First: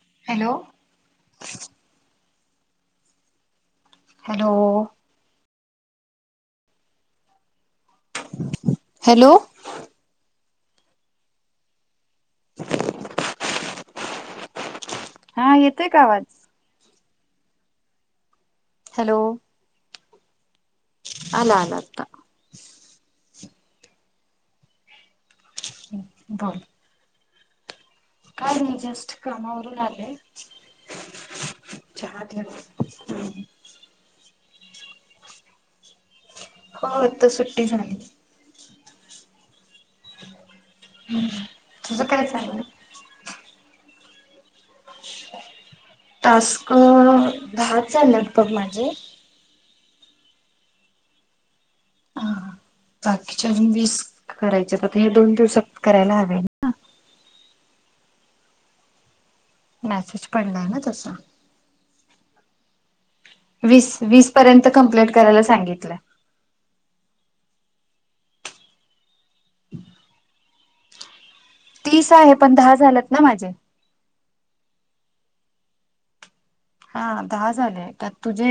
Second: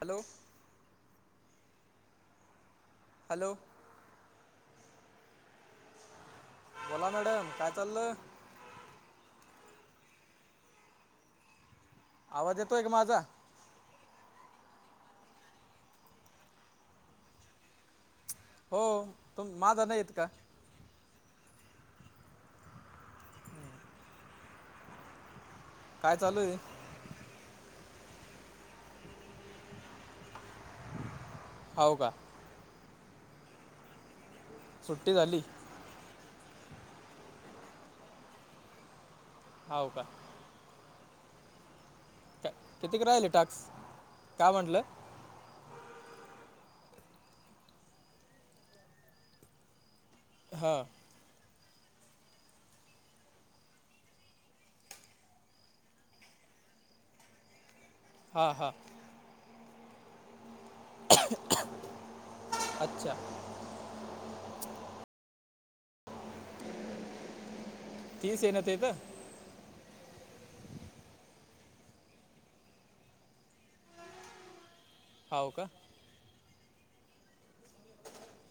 Hello. Hello. [inaudible] Hello. Hello. बोला madam, काय चालल. हॅलो. आवाज येतोय का, माझा? हा येतोय का आवाज? हो तुम माझं नाही येत का? अला अला आता [inaudible] काय चालू आहे. का जस्ट कामावरून आले हो का चहा ठेवलाय. सुट्टी झाली. हो आता सुट्टी झाली. हाव का? हम्म तुझं काय चाललंय? कितीक राहिल टाक्स, काय म्हटलं? टास्क दहा च् झाले बग माझे. हा ह बाकीच्या अजून वीस करायचे तर हे दोन दिवसात करायला हवे. हां हां मेसेज पडला आहे ना तसा. अच्छा वीस वीस पर्यंत कंप्लीट करायला सांगितलं. तीस ये ना तेेत तीस आहे पण दहा झालत ना माझे. होव का हा दहा झाले तर तुझे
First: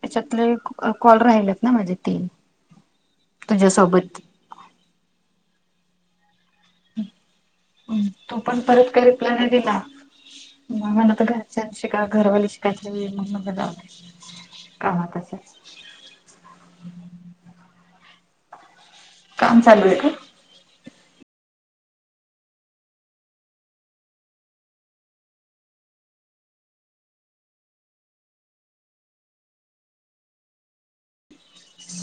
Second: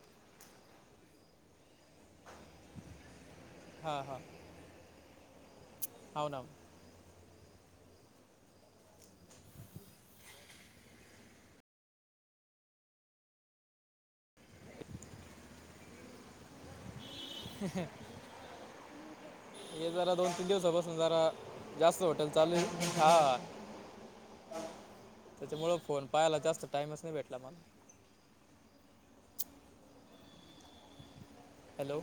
त्याच्यातले कॉल राहिलेत ना माझे तीन [inaudible] हां हां तुझ्यासोबत हो ना. तु पण परत काय रिप्लाय नाही दिला. म मना तर घरच्यां शि घरवाली शिकायच मग म्हणलं जाऊदे. काम तचं ये. हहह काम चालू हे आहे का जरा दोन किती दिवसा पासून जरा जास्त हॉटेल चालू ये हा त्याच्यामुळं फोन पहायला जास्त टाइमच नाही भेटला मला. हॅलो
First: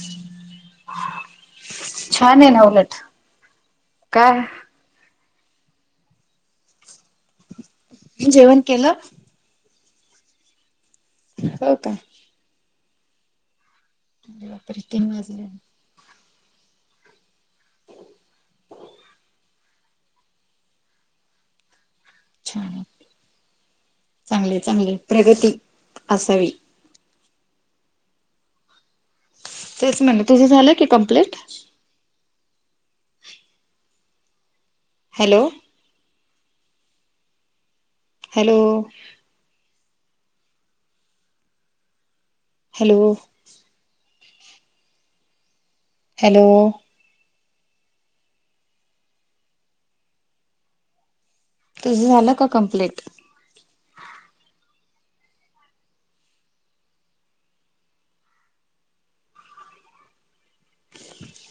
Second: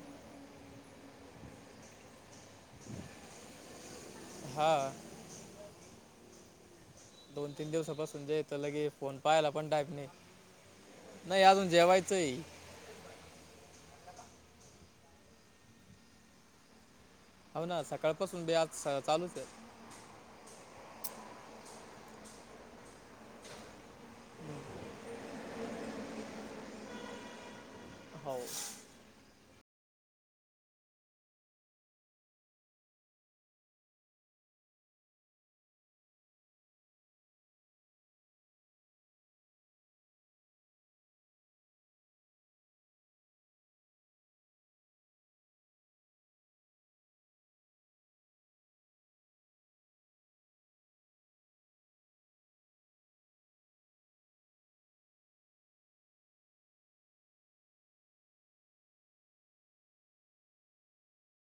छान आहे ना उलट काय हा दोन तीन दिवसापासून जे येत जेवण लगे केलं फोन पाहाला पण टाईम नाही नाही अजून हो का जेवायचंय. अे बापरे! तीन वाजले हा ना सकाळ पाासून ब आज चालूच ये. छान चांगले चांगले प्रगती असावी. हो तेच म्हणलं तुझं झालं की complete? Hello hello hello hello तुझं झालं का कंप्लीट?